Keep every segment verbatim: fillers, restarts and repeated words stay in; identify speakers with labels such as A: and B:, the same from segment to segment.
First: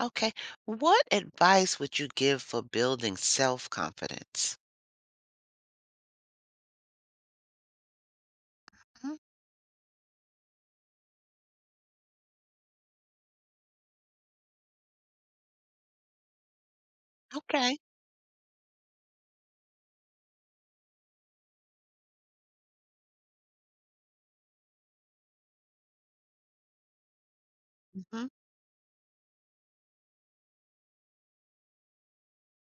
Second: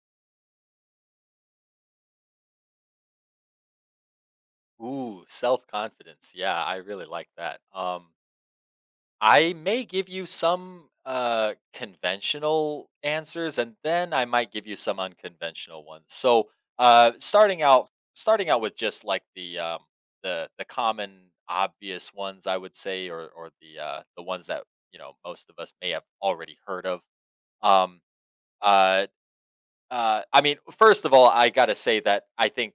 A: Okay. What advice would you give for building self-confidence?
B: Ooh, self-confidence. Yeah, I really like that. Um,
A: Mm.
B: I may give you some uh conventional answers, and then I might give you some unconventional ones. So, uh starting
A: Okay.
B: out starting out with just like the um the the common obvious ones, I would say, or or the uh the ones that, you know, most of us may have already heard of. Um
A: Hmm.
B: uh uh I mean, first of all, I got to say that I think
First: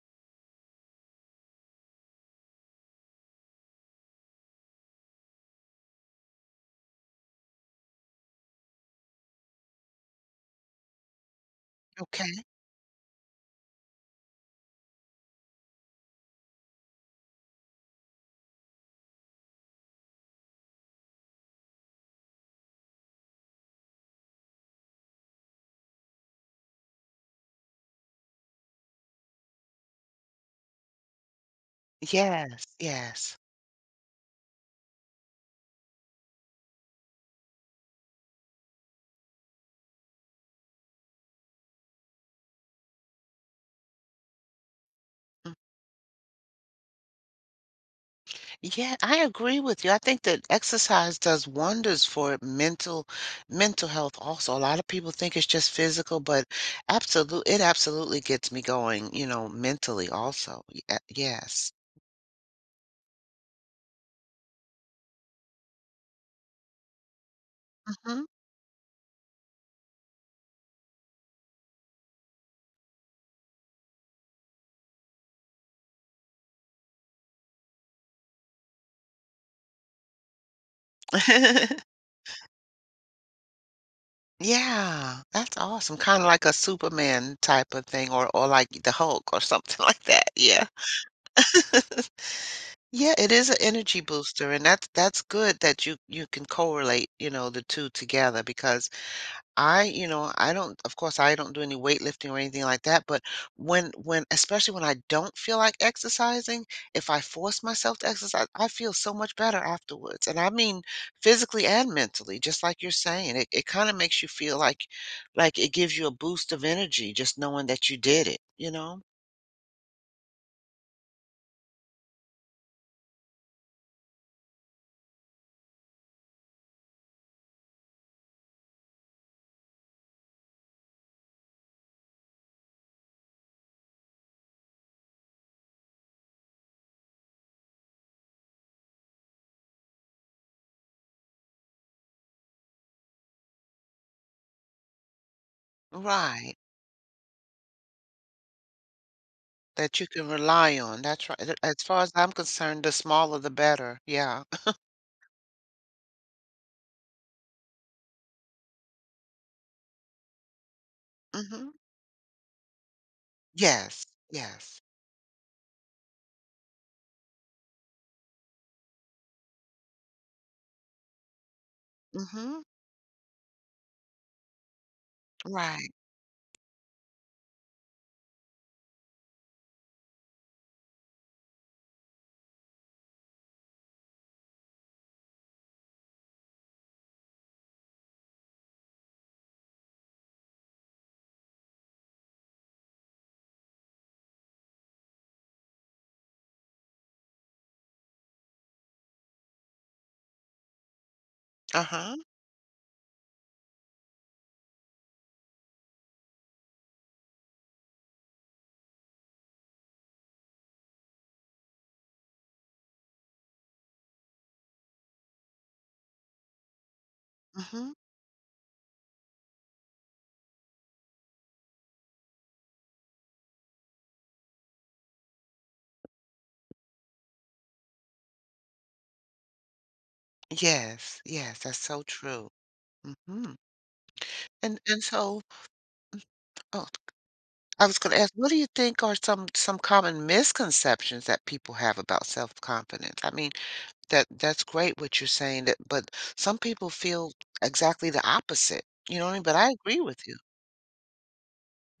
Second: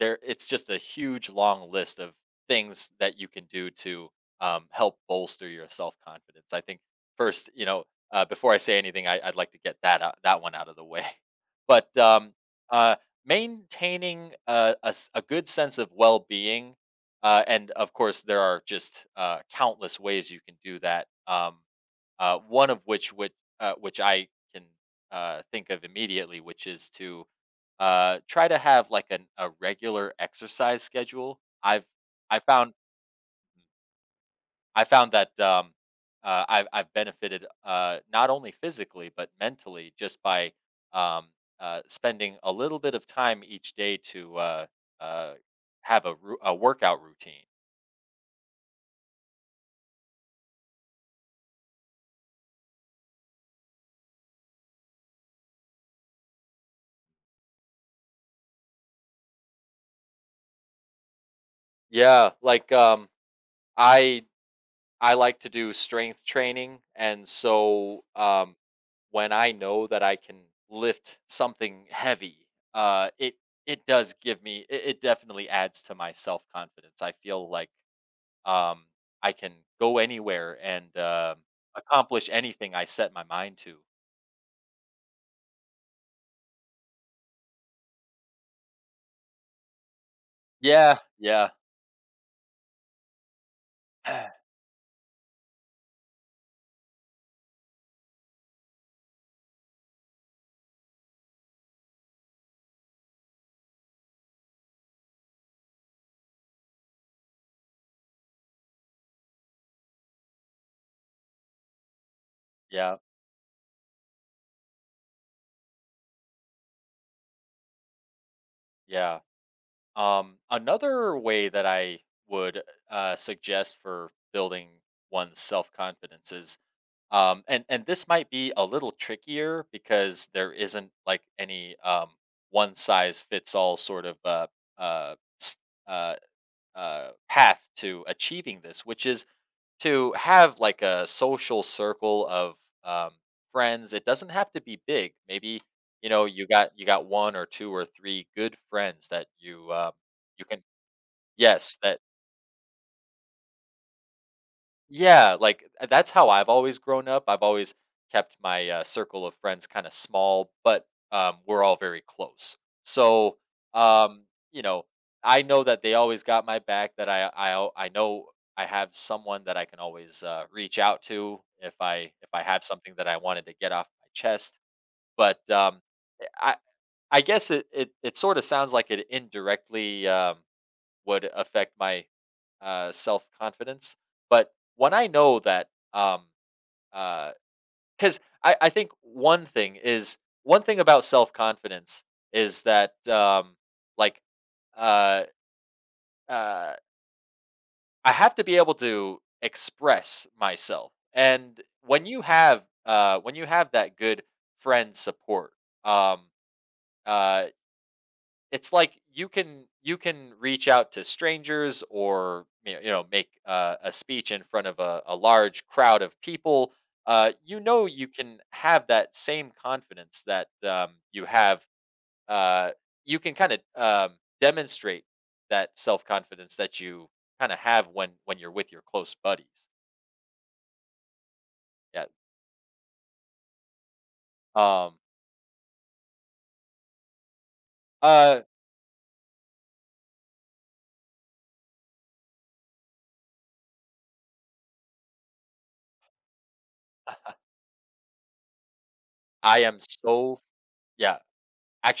B: there it's just a huge long list of things that you can do to um, help bolster your self-confidence. I think first, you know, uh, before I say anything, I, I'd like to get that out, that one out of the way. but um,
A: Okay.
B: uh, maintaining a, a s- a good sense of well-being. Uh, and of course, there are just uh, countless ways you can do that. Um, uh, one of which which, uh, which i can uh, think of immediately, which is to uh, try to have like an a regular exercise schedule. I've I
A: Yes.
B: found
A: Yes.
B: I found that um, uh, I've I've benefited uh, not only physically but mentally, just by um, uh, spending a little bit of time each day to uh, uh,
A: Mm.
B: have a ru- a workout routine.
A: Yeah, I agree with you. I think that exercise does wonders for mental mental health also. A lot of people think it's just physical, but absolute it absolutely gets me going, you know, mentally also. Ye- Yes.
B: Yeah, like um, I I like to do strength training, and so
A: Hmm.
B: um, when I know that I can lift something heavy, uh, it it does give me it, it definitely adds to my self confidence. I feel like um, I can go anywhere and um accomplish anything I set my mind to.
A: Yeah, that's awesome. Kind of like a Superman type of thing or or like the Hulk or something like that. Yeah.
B: Yeah, yeah.
A: Yeah, it is an energy booster, and that's that's good that you you can correlate, you know, the two together, because I, you know, I don't, of course, I don't do any weightlifting or anything like that, but when, when, especially when I don't feel like exercising, if I force myself to exercise, I feel so much better afterwards. And I mean physically and mentally, just like you're
B: Yeah,
A: saying. It, it kind of makes you feel like, like it gives you a boost of energy just knowing that you did it, you know?
B: yeah. Um, another way that I would uh, suggest for building one's self confidence is, Um, and and this might be a little trickier because there isn't like any um, one size fits all sort of uh, uh, s- uh, uh, path to achieving this, which is to have like a social circle of um, friends. It doesn't have to be big. Maybe, you know, you
A: Right.
B: got you got one or two or three good friends that you, um,
A: That you can
B: you can,
A: rely on. That's right. Th- As
B: yes, that.
A: far as I'm concerned, the smaller the better. Yeah.
B: Yeah, like, uh, that's how I've always grown up. I've always kept my, uh, circle of friends kinda small, but, um, we're
A: hmm.
B: all very close. So,
A: Yes.
B: um, you
A: Yes.
B: know, I know that they always got my back, that I I al I know I have someone that I can always, uh, reach out to if I if I
A: Hmm.
B: have something that I wanted to get off my chest. But, um,
A: Right.
B: eh, I I guess it it it sorta sounds like it indirectly, um would affect my uh, self confidence. But when I know that, um, because I, I think one thing is one thing about self confidence is that um, like uh, uh, I have to be able to express myself, and when
A: Uh-huh.
B: you have uh, when you have that good friend support, um, uh, it's like you can you can reach out to strangers, or, you know, you know make uh, a speech in front of a, a large crowd of people. Uh, you know,
A: Mhm.
B: you can have that same confidence that, um, you have. Uh, you can kind of um, demonstrate that self confidence that you kind of have when when you're with your close buddies.
A: Yes, yes, that's so
B: Yeah.
A: true. Mhm. And
B: Um.
A: and so, oh, I was gonna ask,
B: Uh.
A: what do you think are some some common misconceptions that people have about self-confidence? I mean, that that's great what you're saying that, but some people feel exactly the opposite. You know what I mean? But
B: I
A: I
B: am
A: agree with you.
B: so, yeah.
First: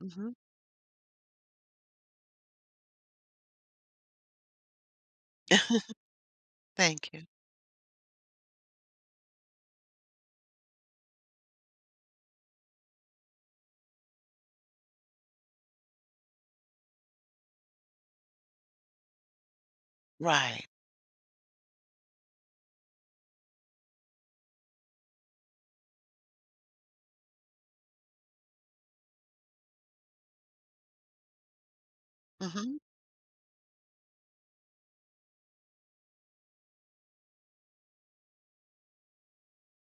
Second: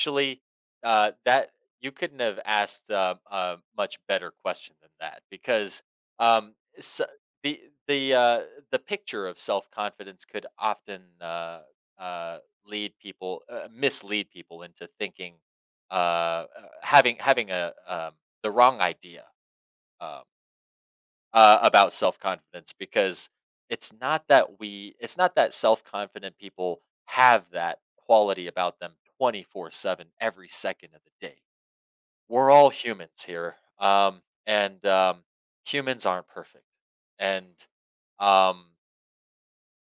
A: Mhm.
B: uh, that you couldn't have asked a, a much better question than that, because um, s
A: Thank you.
B: the the uh, the picture of self confidence could often uh, uh, lead people, uh, mislead people into thinking, uh, uh, having having a, um, the wrong idea Uh,
A: Right.
B: uh, about self confidence, because it's not that we, it's not that self confident people have that quality about them twenty-four seven every second of the day. We're all
A: Mhm.
B: humans here. Um, and um, Humans aren't perfect. And um,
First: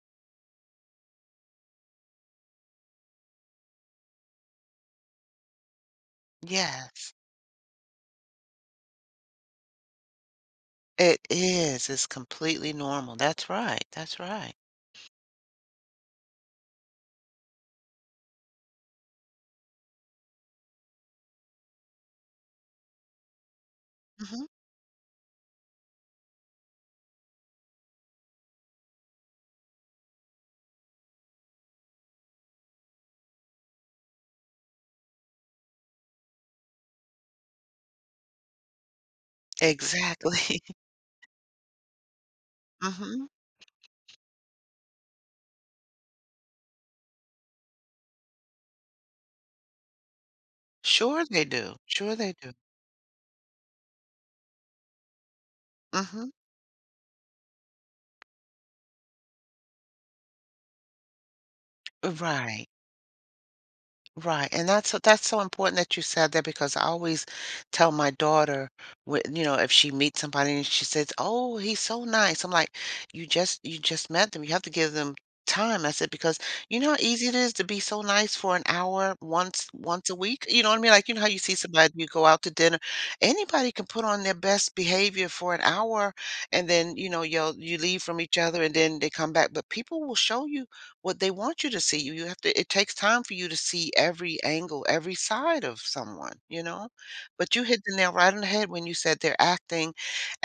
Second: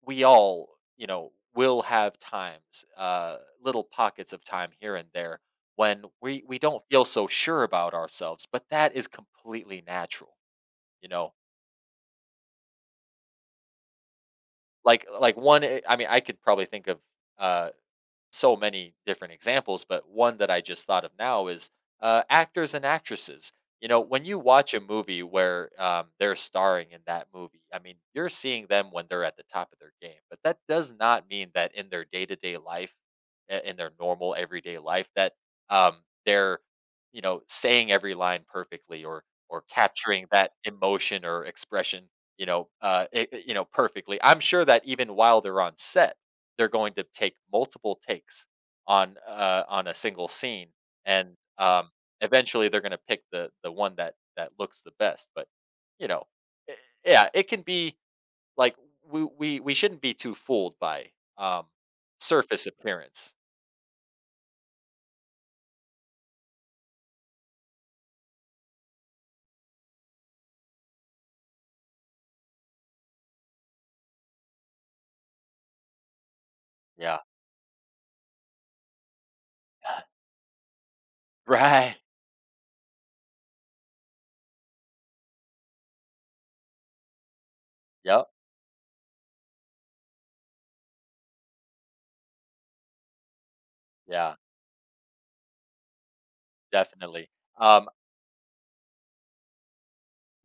B: we all, you know, will have times, uh, little pockets of time here and there when we, we don't feel
A: Yes.
B: so sure about ourselves, but that is completely natural, you
A: It
B: know.
A: is. It's completely normal. That's right. That's right.
B: Like like one, eh, I mean, I could probably think of, uh, so many different examples, but one that I just thought of now is, uh, actors and actresses. You know, when you
A: Mhm.
B: watch a movie where, um, they're starring in that movie, I mean, you're seeing them when they're at the top of their game, but that does not mean that in their day to day life, i- in their normal everyday life, that um, they're, you know, saying every line perfectly, or or capturing that
A: Exactly.
B: emotion or expression, you know, uh, i-
A: Mhm.
B: i- you know, perfectly. I'm sure that even while they're on set they're going to take multiple takes on uh, on a single scene,
A: Sure
B: and
A: they do.
B: um,
A: Sure they do.
B: eventually they're going to pick the the one that that looks the best. But you know,
A: Mhm.
B: i- yeah, it can be like we we we shouldn't be too fooled by um, surface
A: Right.
B: appearance.
A: Right. And that's so that's so important that you said that, because I always tell my daughter, when, you know, if she meets somebody and she says, "Oh, he's so nice," I'm like, "You just you just met them. You have to give them time." I said, because you know how
B: Yeah.
A: easy it is to be so nice for an hour, once once a week. You know what I mean? Like, you know how you see somebody,
B: Right.
A: you go out to dinner, anybody can put on their best behavior for an hour, and then, you know, you you leave from
B: Yep.
A: each other and then they come back, but people will show you what they want you to see. You you have to It takes time for you to see
B: Yeah.
A: every angle, every side of someone, you know?
B: Definitely.
A: But you hit
B: Um.
A: the nail right on the head when you said they're acting,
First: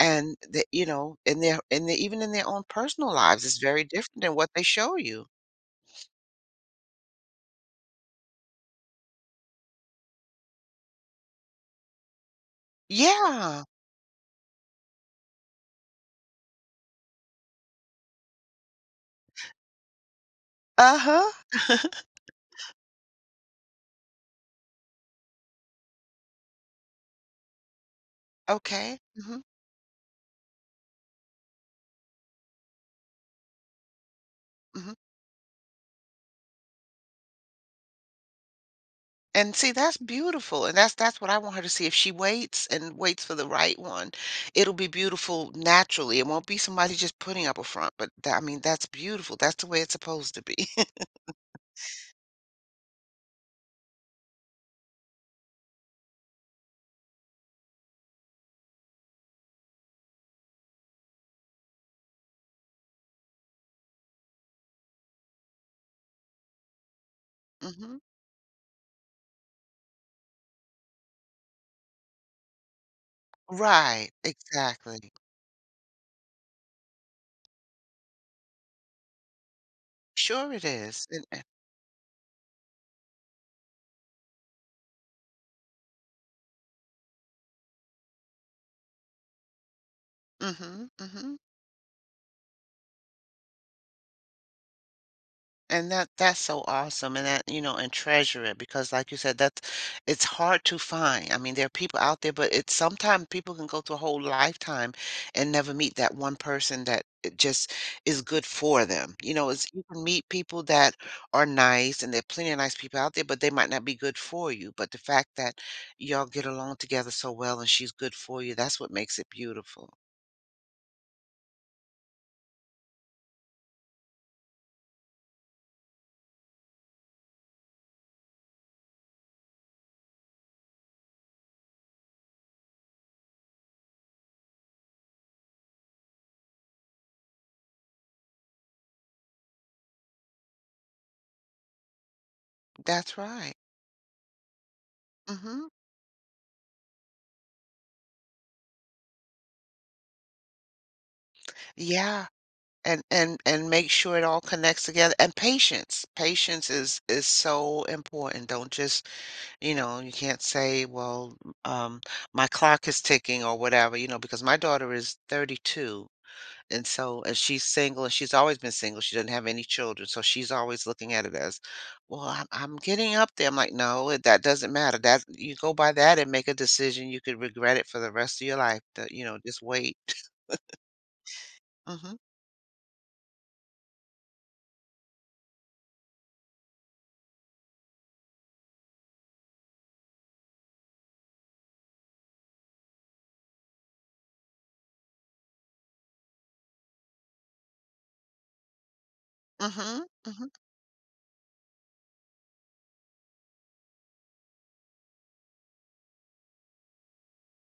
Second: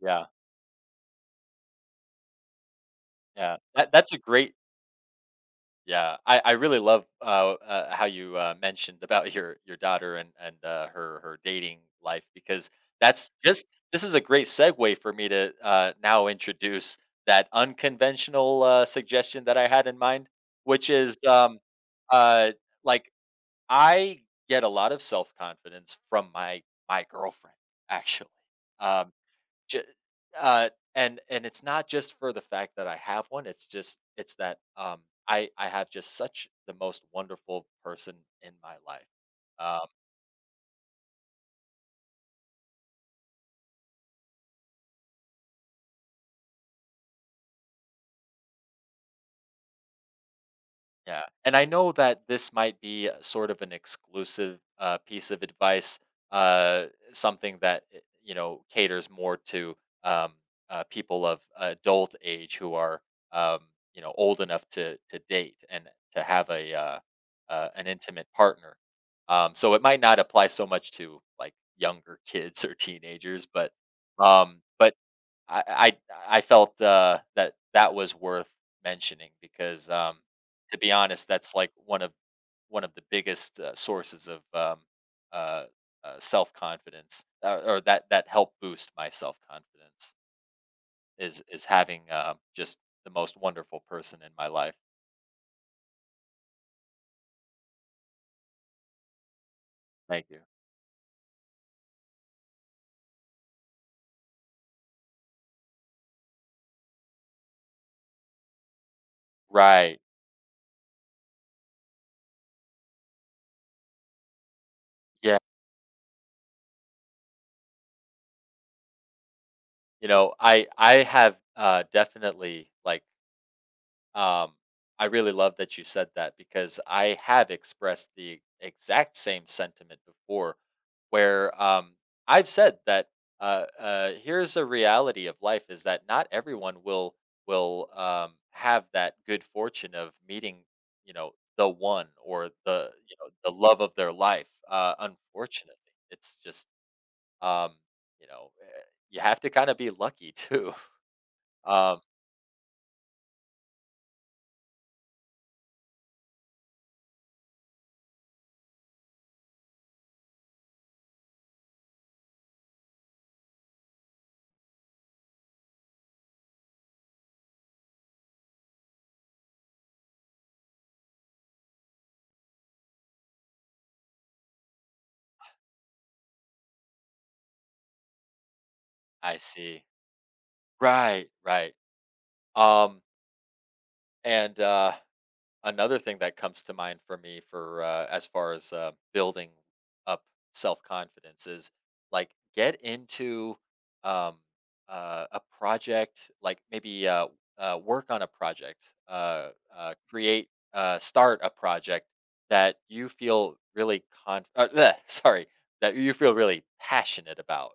B: Yeah.
A: that you know, in their in their even in their own personal lives,
B: Yeah.
A: is very
B: That, that's a
A: different than what
B: great,
A: they show you.
B: yeah, I, I really love uh, uh, how you uh, mentioned about your your daughter and and uh, her her dating life, because that's
A: Yeah.
B: this, this is a great segue for me to uh, now introduce that unconventional uh, suggestion that I had in mind, which is
A: Uh-huh.
B: um, uh, like I get a lot of self confidence from my my girlfriend, actually.
A: Okay.
B: Um,
A: Mhm.
B: J uh, and and it's not just for the fact that I have one, it's just it's that,
A: Mhm.
B: um, I I have just such the most wonderful person in my life.
A: And see,
B: Um
A: that's beautiful. And that's that's what I want her to see. If she waits and waits for the right one, it'll be beautiful naturally. It won't be somebody just putting up a front, but that, I mean, that's beautiful. That's the way it's supposed to be.
B: Yeah, and I know that this might be a sort of an exclusive uh, piece of advice, uh, something that eh, you know caters more to um, uh, people of adult age who are um, you know old enough to to date and to have a uh, uh, an
A: hmm.
B: intimate partner. Um, so it might not apply so much to like younger kids or teenagers, but
A: Right,
B: um, but
A: exactly.
B: I I I felt, uh, that that was worth mentioning because, um,
A: Sure it
B: to be
A: is.
B: honest,
A: And,
B: that's like one of one of the biggest, uh, sources of, um, uh, uh, self-confidence, uh, or that that helped boost my self-confidence
A: mm-hmm, mm-hmm.
B: is is having, um, just the most wonderful person in my life.
A: And that that's so awesome, and that, you know, and treasure it, because, like you said, that's it's
B: Thank you.
A: hard to find. I mean, there are people out there, but it's — sometimes people can go through a whole lifetime and never meet that one person that it just is good for them. You know, it's you
B: Right.
A: can meet people that are nice, and there are plenty of nice people out there, but they might not be good for you. But the fact
B: Yeah.
A: that y'all get along together so well and she's good for you, that's what makes it beautiful.
B: You know, I I have, uh, definitely, like Um, I really love that you said that, because I have expressed the exact same sentiment before, where um, I've said that uh, uh, here's a reality of life is that not everyone will will um, have that good fortune of meeting, you know, the one, or the, you
A: That's
B: know, the
A: right.
B: love of their life. Uh,
A: Mm-hmm.
B: unfortunately, it's just um, you know eh, you have to kind of be lucky too. Um,
A: Yeah. and and and make sure it all connects together. And patience patience is is so important. Don't just, you know, you can't say, well, um my clock is ticking, or whatever, you know, because my daughter is thirty-two, and so and she's single, and she's always been single, she doesn't have any children, so she's always looking at it as, well, i'm, I'm getting up there. I'm like, no, it, that doesn't matter. That you go by that and make a decision, you could regret it for the rest of your life. That You
B: I
A: know, just
B: see.
A: wait.
B: Right. Right.
A: hmm.
B: Um, And uh, another thing that comes to mind for me for uh, as far as uh, building up self confidence is like, get into um, uh, a project, like maybe uh, uh, work on a project, uh, uh,
A: Hmm.
B: create,
A: Hmm.
B: uh, start a project that you feel really con. Uh, bleh, sorry, that you feel really passionate about.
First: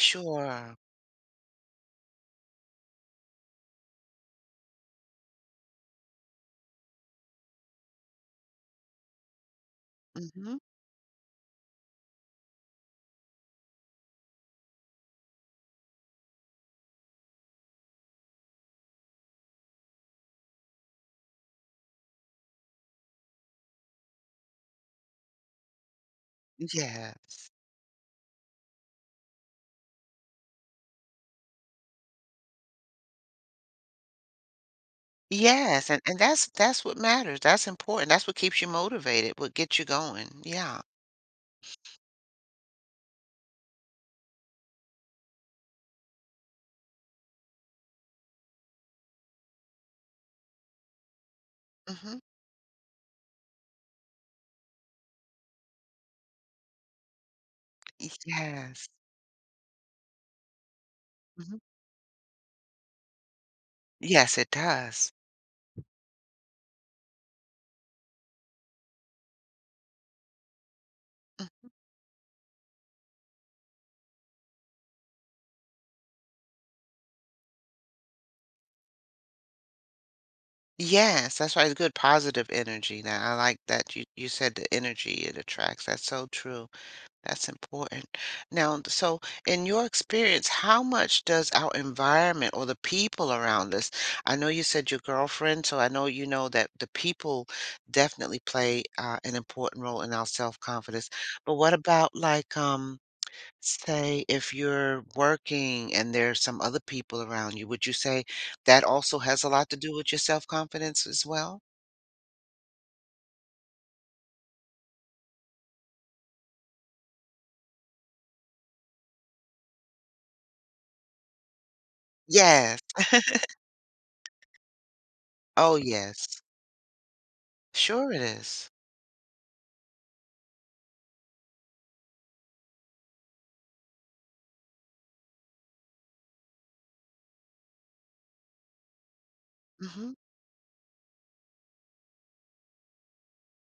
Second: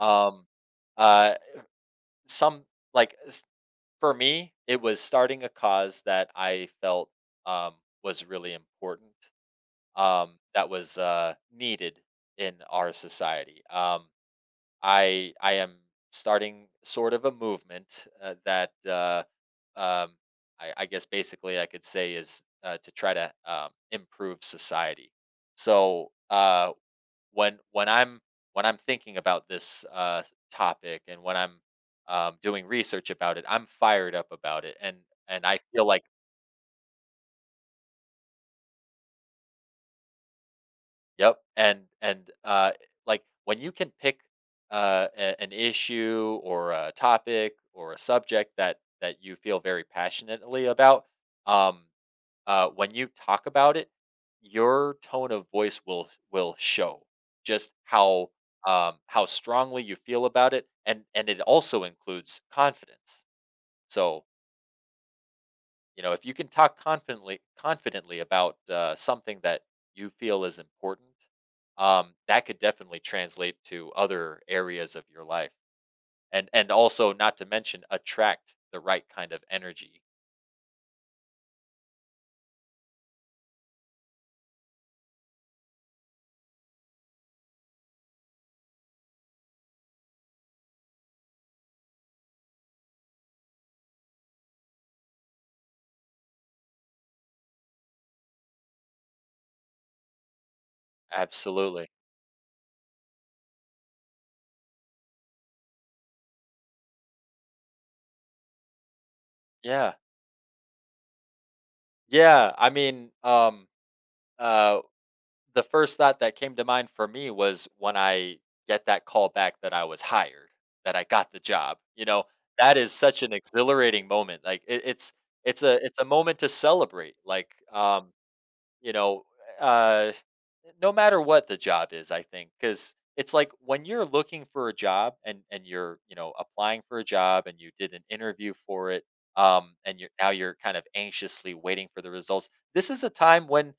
B: Um, uh, some like for me, it was starting a cause that I felt, um, was really important, um,
A: Mhm.
B: that was, uh, needed in our society. Um, I I am starting sort of a movement, uh, that, uh, um, I I guess basically I could say is, uh, to try to, um, improve society. So, uh
A: Yes.
B: when when I'm when I'm thinking about this uh, topic, and when I'm, um, doing research about it, I'm fired up about it, and and I feel
A: Yes, and
B: like,
A: and that's that's what matters, that's important, that's what keeps you motivated, what gets you going, yeah.
B: yep, and and uh, like when you can pick uh, a- an issue or a topic or a subject that that you feel very passionately about. Um,
A: Mhm.
B: uh, when you talk about it, your tone of voice will will show just how,
A: Yes.
B: um, how strongly you feel about it, and and it
A: Mhm.
B: also includes confidence. So
A: Yes, it does.
B: you know if you can talk confidently confidently about uh, something that you feel is important,
A: Mm.
B: um, that could definitely translate to other areas of your life, and and also not to mention attract the right kind of energy.
A: Yes, that's why it's good positive energy. Now, I like that you you said the energy it attracts, that's so true. That's important. Now, so in your experience, how much does our environment or the people around us? I know you said your girlfriend, so I know you know that the people definitely play uh, an important role in our self-confidence. But what
B: Absolutely.
A: about, like, um say if you're working and there's some other people around you, would you say that also has a lot to
B: Yeah.
A: do with your self-confidence as well?
B: Yeah. I mean, um, uh, the first thought that came to mind for me was when I get that call back that I was hired, that I got the job, you know, that
A: Yes.
B: is such an exhilarating moment. Like it, it's it's
A: Oh,
B: a it's a moment
A: yes.
B: to celebrate. Like um
A: Sure it is.
B: you know, uh, no matter what the job is, I think, because it's like when you're looking for a job, and and you're, you know, applying for a job, and you did an interview for it, um, and you're,
A: Mm-hmm.
B: now you're kind of anxiously waiting for the results. This is a time when,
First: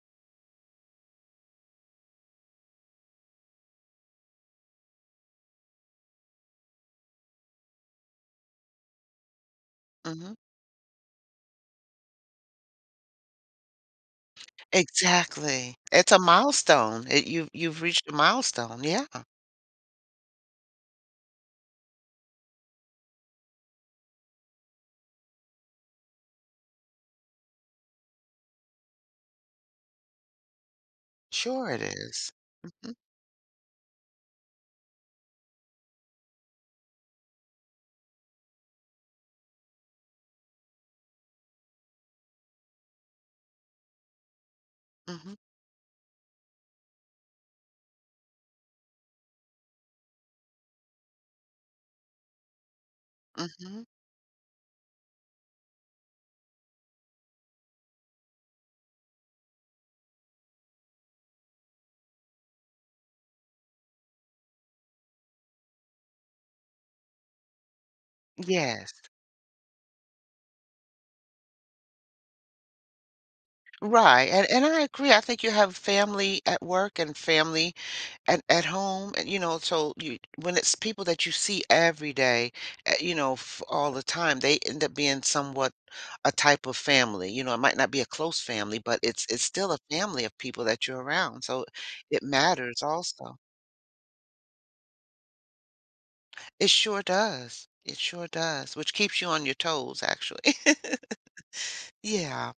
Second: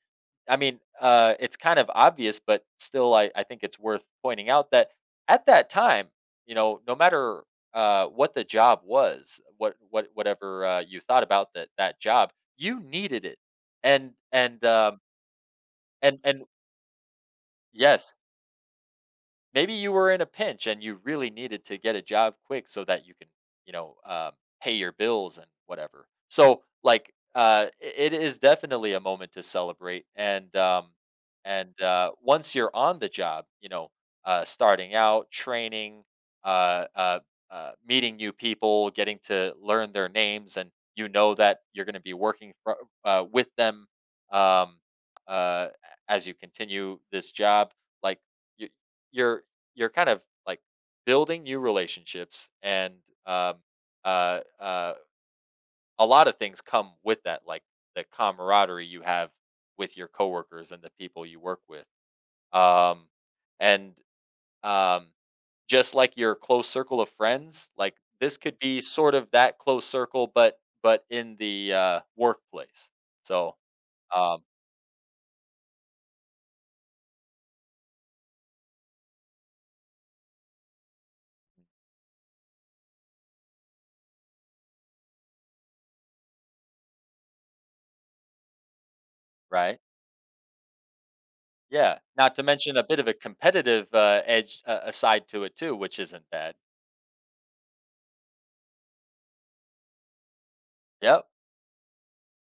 B: I mean, uh, it's kind of obvious, but still, I I think it's worth pointing out that at that time, you know, no matter uh, what the job was, what what
A: Mm-hmm.
B: whatever uh, you thought about that that job, you needed it, and and um,
A: Exactly. It's
B: and
A: a
B: and
A: milestone. It you've you've reached a
B: yes,
A: milestone, yeah.
B: maybe you were in a pinch and you really needed to get a job quick, so that you can, you know, um, pay your bills and whatever, so like uh, i- it is definitely a moment to celebrate, and um,
A: Sure
B: and
A: it mm
B: uh,
A: is.
B: once you're
A: Mhm,
B: on the job, you know, uh, starting out training, uh, uh, uh, meeting new people, getting to learn their names, and you know that you're going to be working fro- uh, with them, um,
A: mhm,
B: uh, as you continue this job, like you, you're you're kind of like building new relationships, and um
A: mhm.
B: uh uh a lot of things come with that, like the camaraderie you have with your coworkers and the people you work with, um and um just like your close circle of friends, like this could be
A: Yes.
B: sort of that close circle, but but in the uh workplace. So
A: Right,
B: um
A: and and I agree, I think you have family at work and family at at home, and, you know, so you when it's people that you see every day, eh, you know, f all the time, they end up being somewhat a type of family. You know, it might not be a close family, but it's it's still
B: right,
A: a family of people that you're around, so
B: yeah,
A: it
B: not to mention a
A: matters
B: bit of a
A: also.
B: competitive uh edge uh, aside to it too, which isn't bad.
A: It sure does. It sure does, which keeps you on your toes, actually.
B: Yep.
A: Yeah.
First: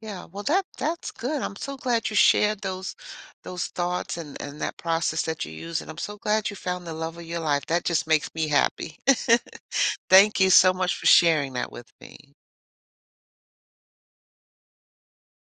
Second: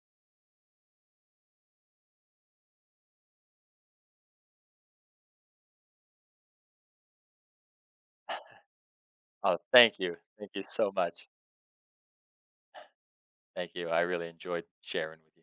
A: Yeah. Well, that that's good. I'm so glad you shared those those thoughts and and that process that you use, and I'm so glad you found the love of your life. That just makes me happy.
B: Oh, thank you.
A: Thank
B: Thank
A: you
B: you
A: so
B: so
A: much for
B: much.
A: sharing that with me.
B: Thank you. I really enjoyed sharing with you.